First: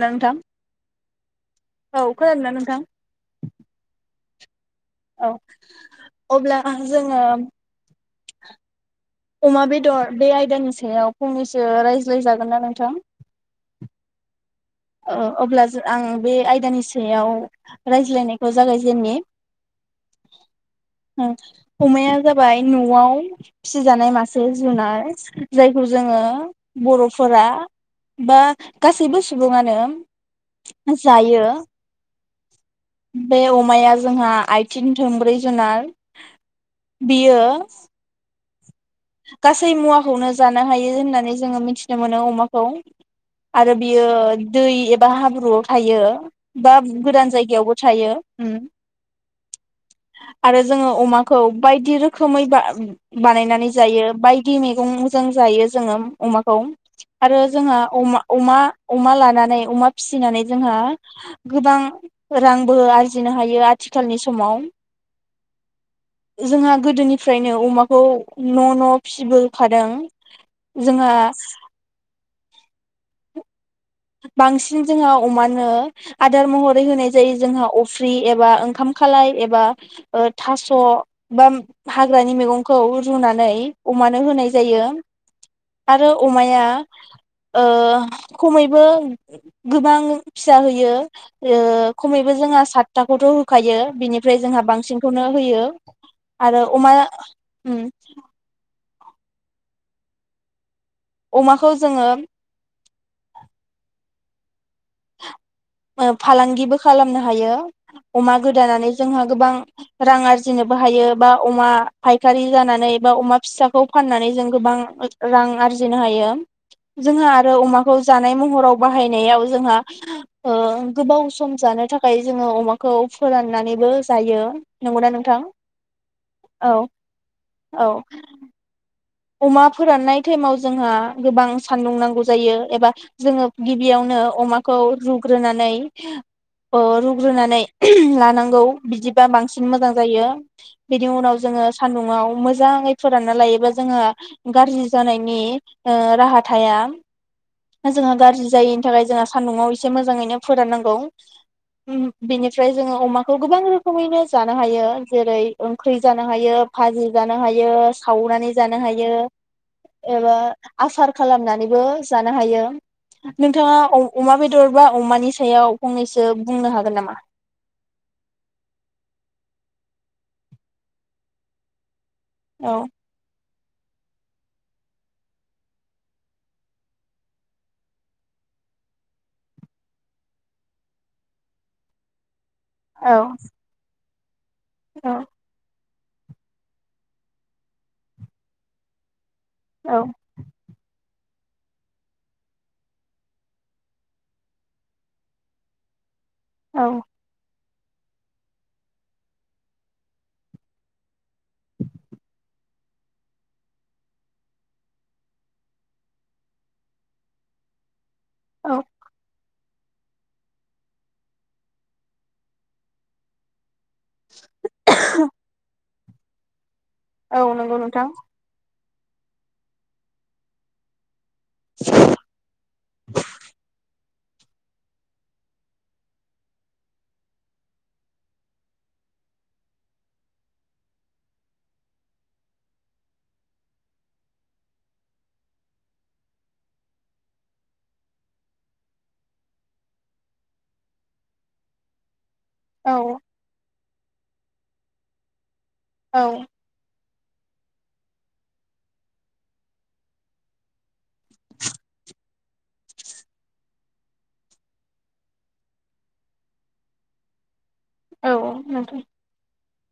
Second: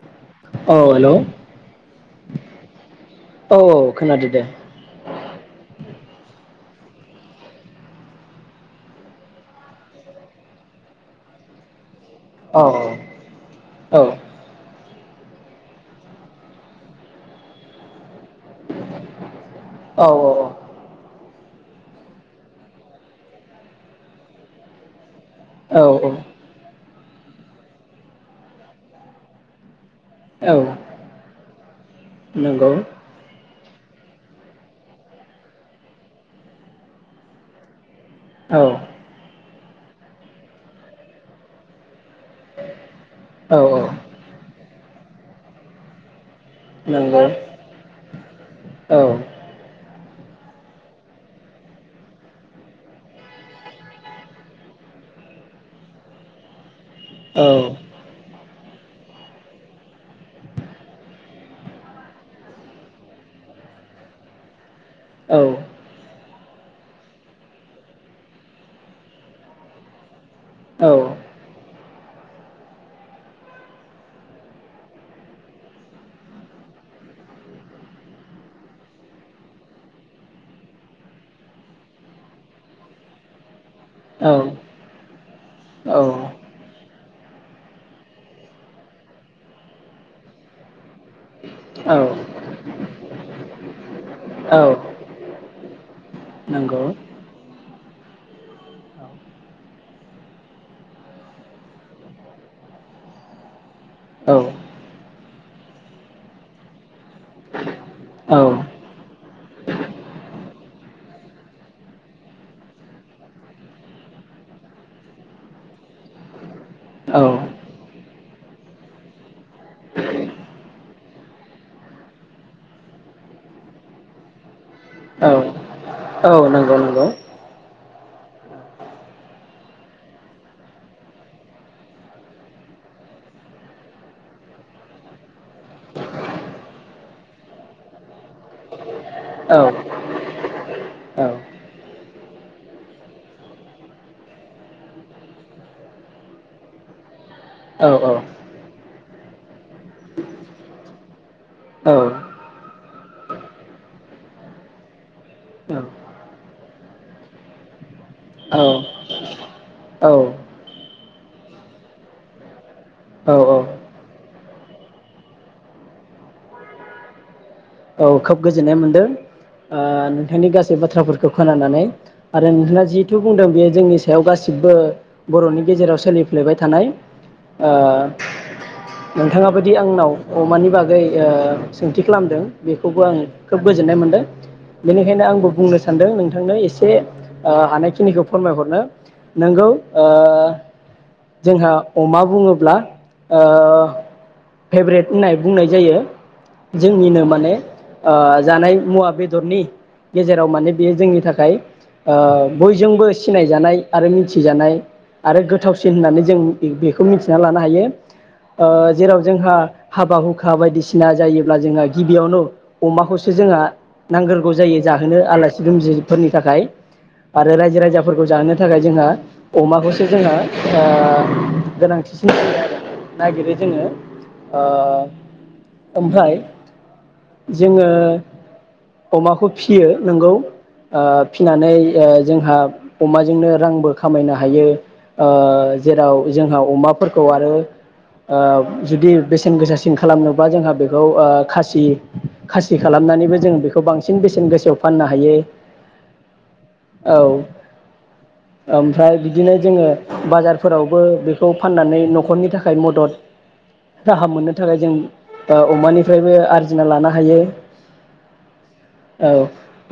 ना नोंथां औ हेलौ औ खोनादोंना नोंथां औ औ खोनादो दे। औ अब्ला जोङो अमा बेदर बे आयदानि सायाव फंनैसो राय ज्लाय जागोन औ ना नोंथां। औ ओ अब्ला जो आं बे आयदानि सायाव रायज्लायनायखौ जागायजेननि। औ औ औ उम अमाया जाबाय न'आव फिसिजानाय मासे जुनार। औ जायखौ जोङो। बर'फोरा बा गासैबो सुबुङानो औ यो नंगौ बे अमाया जोंहा आइथिं थोंब्रै जुनार बियो औ गासै मुवाखौनो जानो हायो होननानै जोङो मिथिनो मोनो अमाखौ औ आरो बियो दै एबा हाब्रुआव थायो। बाब नंगौ गोदान जायगायावबो थायो उम औ आरो जोङो अमाखौ बायदि रोखोमै बा बानायनानै जायो बायदि मैगंजों जायो जोङो अमाखौ औ आरो जोंहा अमा अमा अमा लानानै अमा फिसिनानै जोंहा गोबां रांबो आरजिनो हायो आथिखालनि समाव औ जोंहा गोदोनिफ्रायनो अमाखौ न' न' फिसिबोखादों औ जोंहा बांसिन जोंहा अमानो आदार महरै होनाय जायो जोंहा अफ्रि एबा ओंखाम खालाय एबा ओ थास' बा हाग्रानि मैगंखौ रुनानै औ अमानो होनाय जायो। आरो अमाया ओ खमै बो गोबां फिसा होयो ओ औ नंगौ औ खमैबो जोंहा सातथाखौथ' होखायो बिनिफ्राय जोंहा बांसिनखौनो होयो आरो नंगौ अमा नंगौ उम अमाखौ जोङो औ ओ फालांगिबो खालामनो हायो औ अमा गोदानानै जोंहा गोबां रां आरजिनोबो हायो बा अमा फायखारि जानानै बा अमा फिसाखौ फाननानै जों गोबां ओ रां आरजिनो हायो। औ जोंहा आरो अमाखौ जानाय महराव बाहायनायाव जोंहा ओ गोबाव सम जानो थाखाय जोङो अमाखौ फोराननानैबो जायो नंगौना औ नोंथां औ औ। अमा फोराननाय टाइमाव जोंहा गोबां सानदुं नांगौ जायो एबा जोङो गिबियावनो अमाखौ रुग्रोनानै ओ रुग्रोनानै उम लानांगौ बिदिबा बांसिन मोजां जायो बेनिउनाव औ जोङो सान्दुंङाव मोजाङै फोरानना लायोबा जोंहा गारजि जानायनि ओ राहा थाया जोंङो गारजि जायैनि थाखाय जोंहा सान्दुङाव एसे मोजाङैनो फोराननांगौ उम बेनिफ्राय जोङो अमाखौ गोबां रोखोमैनो जानो हायो जेरै ओंख्रि जानो हायो भाजि जानो हायो सावनानै जानो हायो एबा आसार खालामनानैबो जानो हायो। औ औ नोंथाङा अमा बेदर बा अमानि सायाव फंनैसो बुंनो हागोन नामा? औ खोब गोजोननाय मोनदों ओ नोंथांनि गासै बाथ्राफोरखौ खोनानानै आरो औ नोंथाङा जिहेथु बुंदों बे जोंनि सायाव गासिबो बर'नि गेजेराव सोलिफ्लेबाय थानाय ओ नोंथाङाबोदि आंनाव अमानि बागै ओ सोंथि खालामदों। बेखौबो आं औ खोब गोजोननाय मोनदों। औ बेनिखायनो आंबो बुंनो सानदों नोंथांनो एसे ओ हानायखिनिखौ फोरमायहरनो नोंगौ औ ओ जोंहा अमा बुङोब्ला ओ फेभ्रेट होननाय बुंनाय जायो। औ जोंनिनो माने ओ जानाय मुवा बेदरनि गेजेराव माने बेयो जोंनि थाखाय ओ बयजोंबो सिनायजानाय आरो मिथिजानाय आरो गोथावसिन होननानै जों बे बेखौ मिथिना लानो हायो। ओ औ जेराव जोंहा हाबा हुखा बायदिसिना जायोब्ला जोंहा गिबियावनो अमाखौसो जोंहा नांग्रोगौ जायो जाहोनो आलासि दुमजि [unintelligible] फोरनि थाखाय औ आरो नंगौ रायजो नोंथां राजाफोरखौ जाहोनो थाखाय जोंहा अमाखौसो जोंहा ओ गोनांथिसिन [unintelligible] नागिरो जोङो ओ ओमफ्राय जोङो अमाखौ फियो नोंगौ फिनानै ओ जोंहा रांबो खामायनो हायो ओ जेराव जोंहा अमाफोरखौ आरो ओ जुदि बेसेन गोसासिन खालामनोबा जोंहा बेखौ खासि खासि औ खालामनानैबो जों बेखौ बांसिन बांसिन बेसेन गोसायाव फाननो हायो । औ । औ ओमफ्राय बिदिनो जोङो बाजारफोराव बो बेखौ फाननानै नखरनि थाखाय मदद राहा मोननो थाखाय जों ओ अमानिफ्रायबो आरजि आरजिना लानो हायो । औ औ नोंथां ।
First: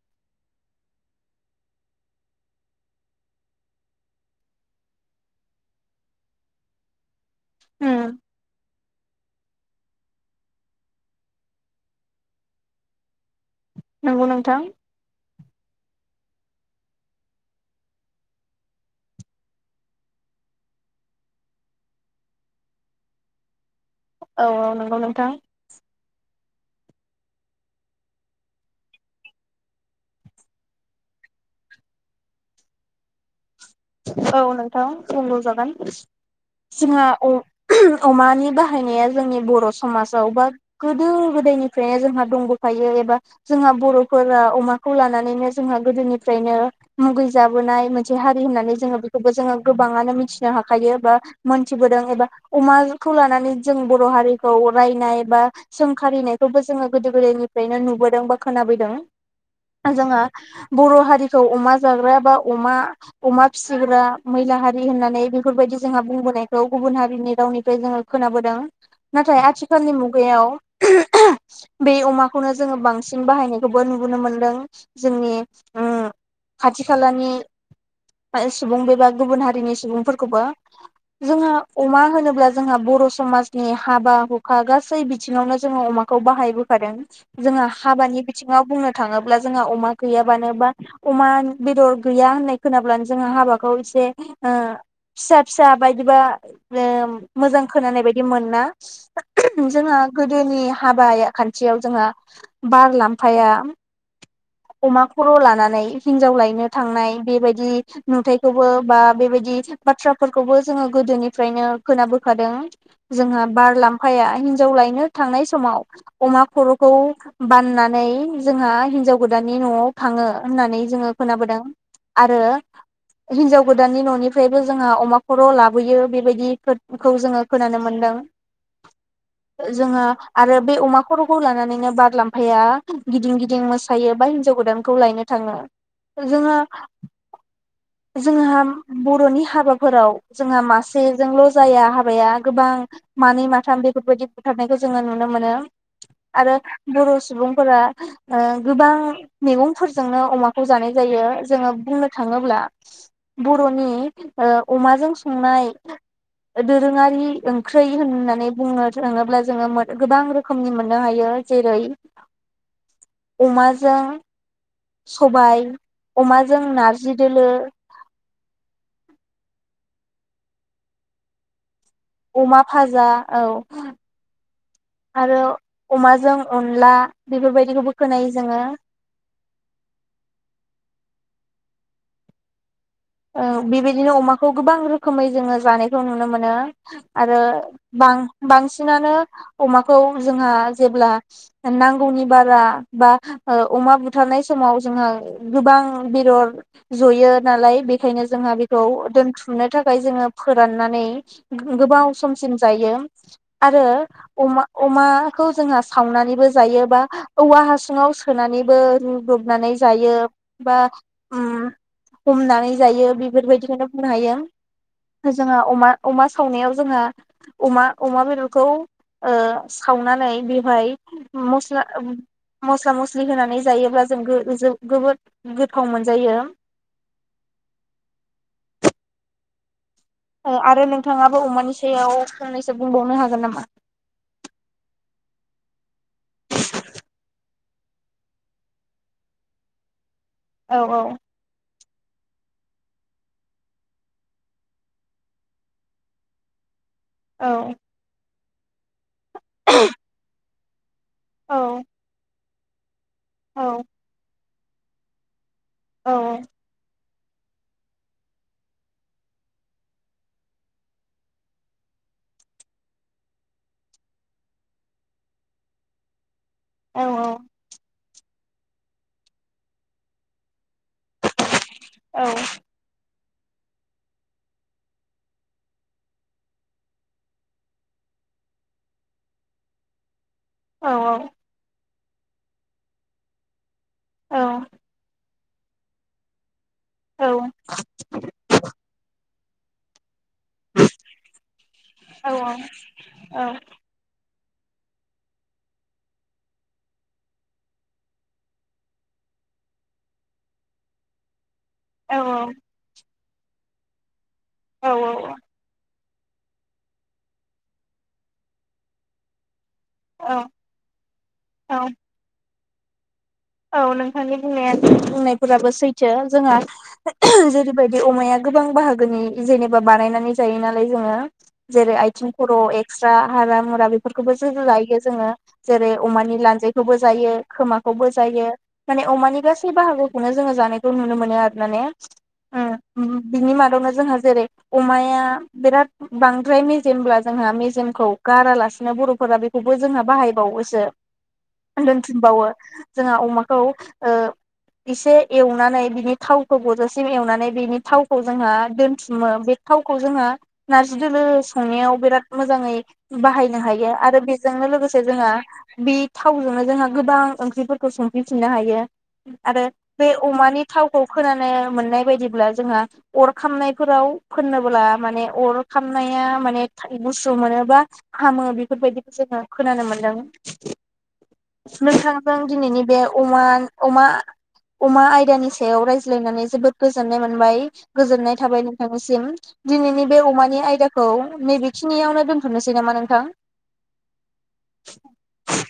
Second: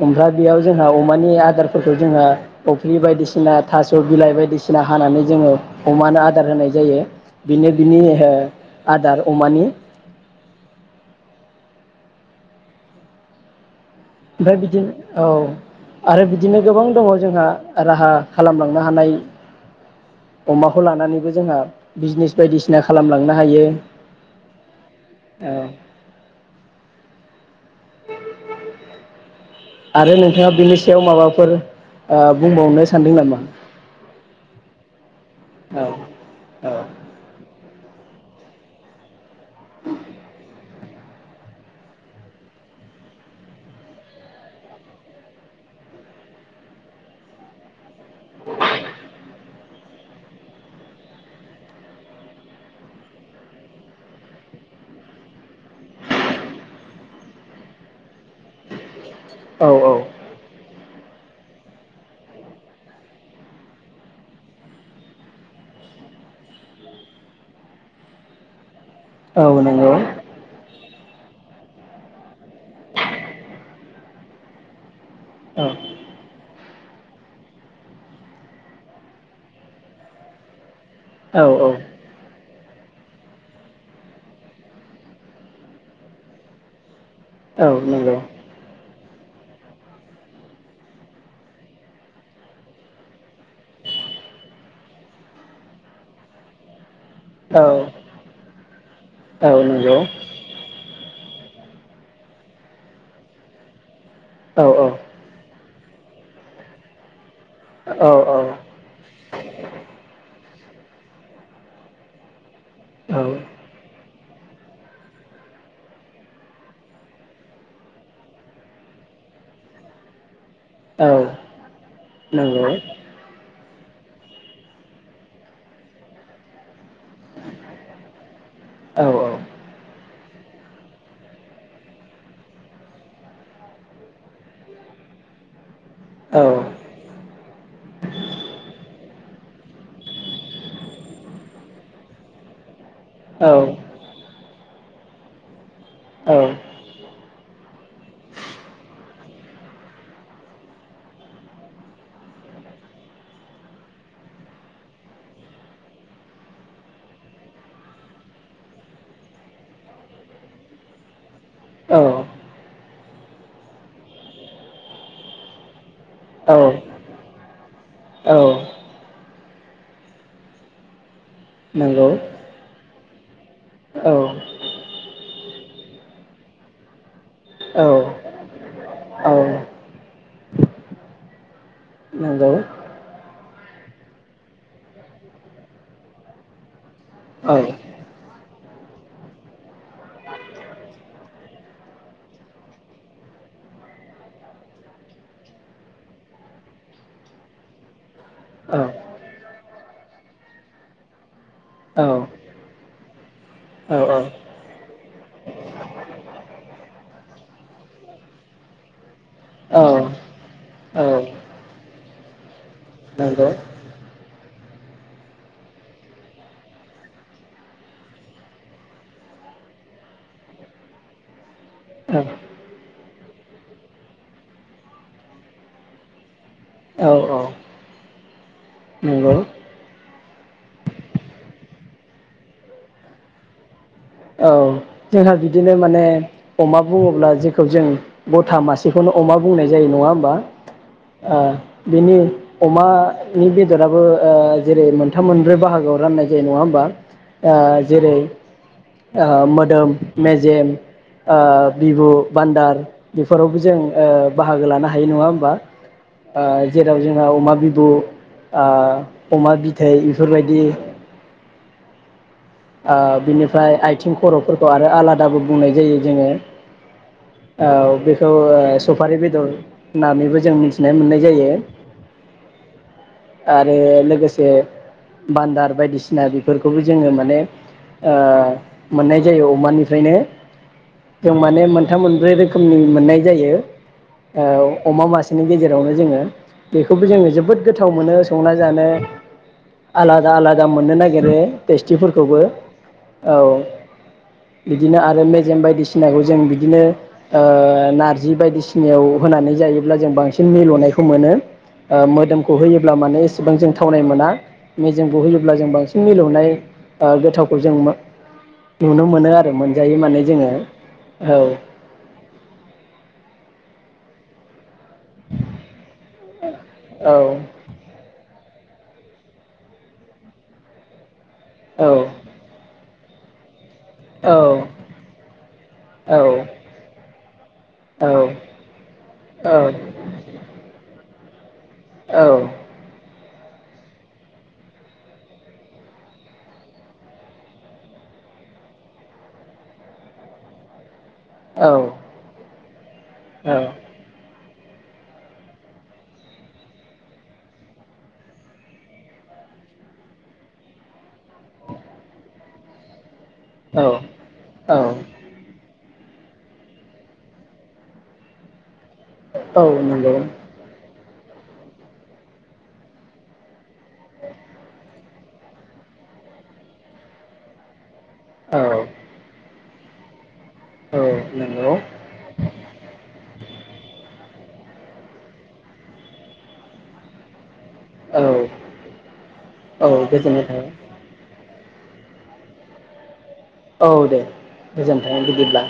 ओमफ्राय बेयाव जोंहा अमानि आदारफोरखौ जोंहा अफ्रि बायदिसिना थास बिलाइ बायदिसिना हानानै जोङो अमानो आदार होनाय जायो । बेनो बिनि आदार । अमानि नंगौ ओमफ्राय नोंथां बिदिनो औ आरो बिदिनो गोबां दङ जोंहा राहा खालामलांनो हानाय अमाखौ लानानैबो जोंहा बिजनेस बायदिसिना खालामलांनो हायो । औ औ नंगौ नोंथां । [unintelligible] आरो नोंथाङा बिनि सायाव माबाफोर ओ बुंबावनो सानदों नामा? औ नोंथां । बुंबाव जागोन औ औ जोंहा अ [unintelligible] अमानि बाहायनाया जोंनि बर समाजाव बा गोदो गोदायनिफ्रायनो जोंहा दंबोफायो एबा जोंहा बरफोरा अमाखौ लानानैनो जोंहा गोदोनिफ्रायनो मुगै जाबोनाय से हारि होननानै [unintelligible] खौबो जोङो गोबाङानो मिथिनो हाखायो बा मोनथिबोदों एबा अमाखौ लानानै जों बर हारिखौ रायनाय बा सोंखारिनायखौबो जोङो गोदो गोदायनिफ्रायनो नुबोदों बा खोनाबोदों । औ जोङो बर' हारिखौ अमा जाग्रा बा अमा अमा फिसिग्रा मैला हारि होननानै बेफोरबायदि जोंहा बुंबोनायखौ गुबुन हारिनि रावनिफ्राय जोङो खोनाबोदों । नाथाय औ नंगौ आथिखालनि मुगायाव [unintelligible] बे अमाखौनो जोङो बांसिन बाहायनायखौबो नुबोनो मोनदों जोंनि औ ओ खाथि खालानि सुबुं बेबा गुबुन हारिनि सुबुंफोरखौबो औ जोङो औ अमा होनोब्ला जोंहा बर' समाजनि हाबा हुखा गासै बिथिङावनो जोङो अमाखौ बाहायबोखादों औ जोंहा नंगौ हाबानि बिथिङाव बुंनो थाङोब्ला जोंहा अमा गैयाबानो बा अमा बेदर गैया होननाय खोनाब्लानो जो हाबाखौ एसे फिसा फिसा बायदिबा ओ औ मोजां खोनानाय बायदि मोना नंगौ औ जोंहा गोदोनि हाबाया खान्थियाव जोंहा बारलाम्फाया अमा खर' लानानै हिनजाव लायनो थांनाय बेबायदि औ नुथायखौबो बा बेबायदि बाथ्राफोरखौबो जोङो गोदोनिफ्रायनो खोनाबोखादों जोंहा बारलाम्फाया हिनजाव लायनो थांनाय समाव अमा खर'खौ बाननानै जोंहा हिनजाव गोदाननि न'आव थाङो होननानै औ जोङो खोनाबोदों आरो नंगौ हिनजाव गोदाननि न'निफ्रायबो जोंहा अमा खर' लाबोयो बेबायदिखौ जोङो खोनानो मोनदों औ औ जोंहा आरो बे अमा खर'खौ लानानैनो बारलामफाया गिदिं गिदिं मो फायो बा हिनजाव गोदानखौ लायनो थाङो औ जोङो औ जोंहा बर'नि हाबाफोराव जोंहा मासेजोंल' जाया हाबाया गोबां मानै माथाम बेफोरबायदि बुथारनायखौ जोङो नुनो मोनो आरो बर' सुबुंफोरा ओ गोबां मैगंफोरजोंनो अमाखौ जानाय जायो जोङो बुंनो थाङोब्ला बर'नि अमाजों संनाय दोरोङारि ओंख्रै होननानै बुंनो थाङोब्ला जोङो गोबां रोखोमनि मोननो हायो जेरै अमाजों सबाय, अमाजों नारजि, दोलो नंगौ अमा फाजा औ आरो अमाजों अनला बेफोरबायदिखौबो खोनायो जोङो। औ नंगौ बेबायदिनो अमाखौ गोबां रोखोमै जोङो जानायखौ नुनो मोनो आरो औ औ बां-बांसिनानो अमाखौ जोंहा जेब्ला नांगौनि बारा बा ओ अमा बुथारनाय समाव जोंहा गोबां बेदर जयो नालाय बे बेखायनो जोंहा बेखौ दोनथुमनो थाखाय जोङो फोराननानै गोबाव औ समसिम जायो आरोमा अमाखौ जोंहा सावनानैबो जायो बा औवा हासुङाव सोनानैबो ब्रबनानै औ जायो। बा औ उम हमनानै जायो नंगौ बेफोरबादिखौनो बुंनो हायो जोङो अमा अमा सावनायाव जोंहा अमा अमा बेदरखौ ओ सावनानै बेहाय मस औ मस्ला मस्लि होनानै जायोब्ला जों गो जों जोबोद गोथाव मोनजायो। औ औ नंगौ आरो नोंथाङाबो अमानि सायाव फंनैसो बुंबावनो हागोन नामा? औ जोंहा बिदिनो माने अमा बुङोब्ला जेखौ जों गथा मासेखौनो अमा बुंनाय जायो नङा होमबा? औ औ ओ बिनि अमानि बेदराबो जेरै मोनथाम मोनब्रै बाहागोआव राननाय जायो नङा होमबा? औ जेरै ओ मो मेजेम आ औ बिबु बान्दार बेफोरावबो औ जों ओ बाहागो लानो हायो नङा होमबा? औ ओ जेराव जों आ अमा बिबु आ अमा बिथै बेफोरबायदि बिनिफ्राय आइथिं खर'फोरखौ आरो आलादाबो बुंनाय जायो जोङो। औ बे खौ सफारि बेदर होननानैबो जों मिथि मिथिना मोननाय जायो। औ आरो लोगोसे बान्दार बायदिसिना बेफोरखौबो जोङो माने ओ मोननाय जायो अमानिफ्रायनो औ जों माने मोन थाम मोनब्रै रोखोमनि मोननाय जायो। औ अमा मासि बिनि गेजेरावनो जोंङो बेखौबो औ जोंङो जोबोद गोथ थाव मोनो संना जानो। आला दा आलादा मोननो नागेरो औ टेस्टिफोरखौबो। औ। बिदिनो आरो मेजेम बायदिसिनाखौ जों बिदिनो ओ नार्जि बायदिसिनायाव होनानै जायोब्ला जों बांसिन मिल'नायखौ मोनो। ओ औ मोदोम होयोब्ला माने एसेबां जों थावनाय मोना। मेजेमखौ होनोब्ला जों बांसिन मिलौनाय ओ गोथावखौ जों मो नुनो मोनो आरो मोन जायो माने जोङो। औ। औ नोंथांनि बुंनाया बुंनायफोराबो सैथो जोंहा औ जेरैबायदि अमाया गोबां बाहागोनि जेनोबा बानायनानै जायो नालाय जोंङो। औ जेरै आइथिं खर' एक स्रा हारा हु दा औ बेफोरखोबोसो जायो जोंङो जेरै औ अमानि लानजायखौबो जायो औ खोमाखौबो जायो माने अमानि गासै बाहागोखौनो जोङो जानायखौ नुनो मो नो आर माने उम उम बिनि मादावनो जोंहा जेरै अमाया बिराद बांद्राय मेजेमब्ला जोंहा मेजेमखौ गारालासिनो बर'फोरा बेखौबो जोंहा बाहायबावोसो औ दोन्थुमबावो। दा अमाखौ ओ इसे एवनानै बिनि थावखौ गजासिम एवनानै बिनि थावखौ जोंहा दोनथुमो बे थावखौ जोंहा नार्जि दोलो संनायाव बिराद मोजाङै बाहायनो औ हायो आरो बेजोंनो लोगोसे जोङो बे थावजोंनो जोंहा गोबां ओंख्रिफोर खौ संफिन फिननो हायो औ आरो बे नंगौ अमानि थाव खौ खोनानो मोननाय बायदिब्ला जोंहा अर खामनाय फोराव फोन्नोबोला माने अर खानाया माने थाय गुस्सु मोनोबा हामो औ बेफोरबायदिखौ जोङो खोनानो मोन्दों औ नोंगौ दिनैनि बे अमा अमा अमा आयदानि सायाव रायज्लायनानै जोबोद गोजोननाय मोनबाय औ गोजोननाय थाबाय नोंथांनिसिम औ दिनैनि बे गोजोननाय अमानि थाबाय आयदाखौ नैबे खिनियावनो दोनथ'नोसै नामा नोंथां? औ दे गोजोन्थों बिदिब्ला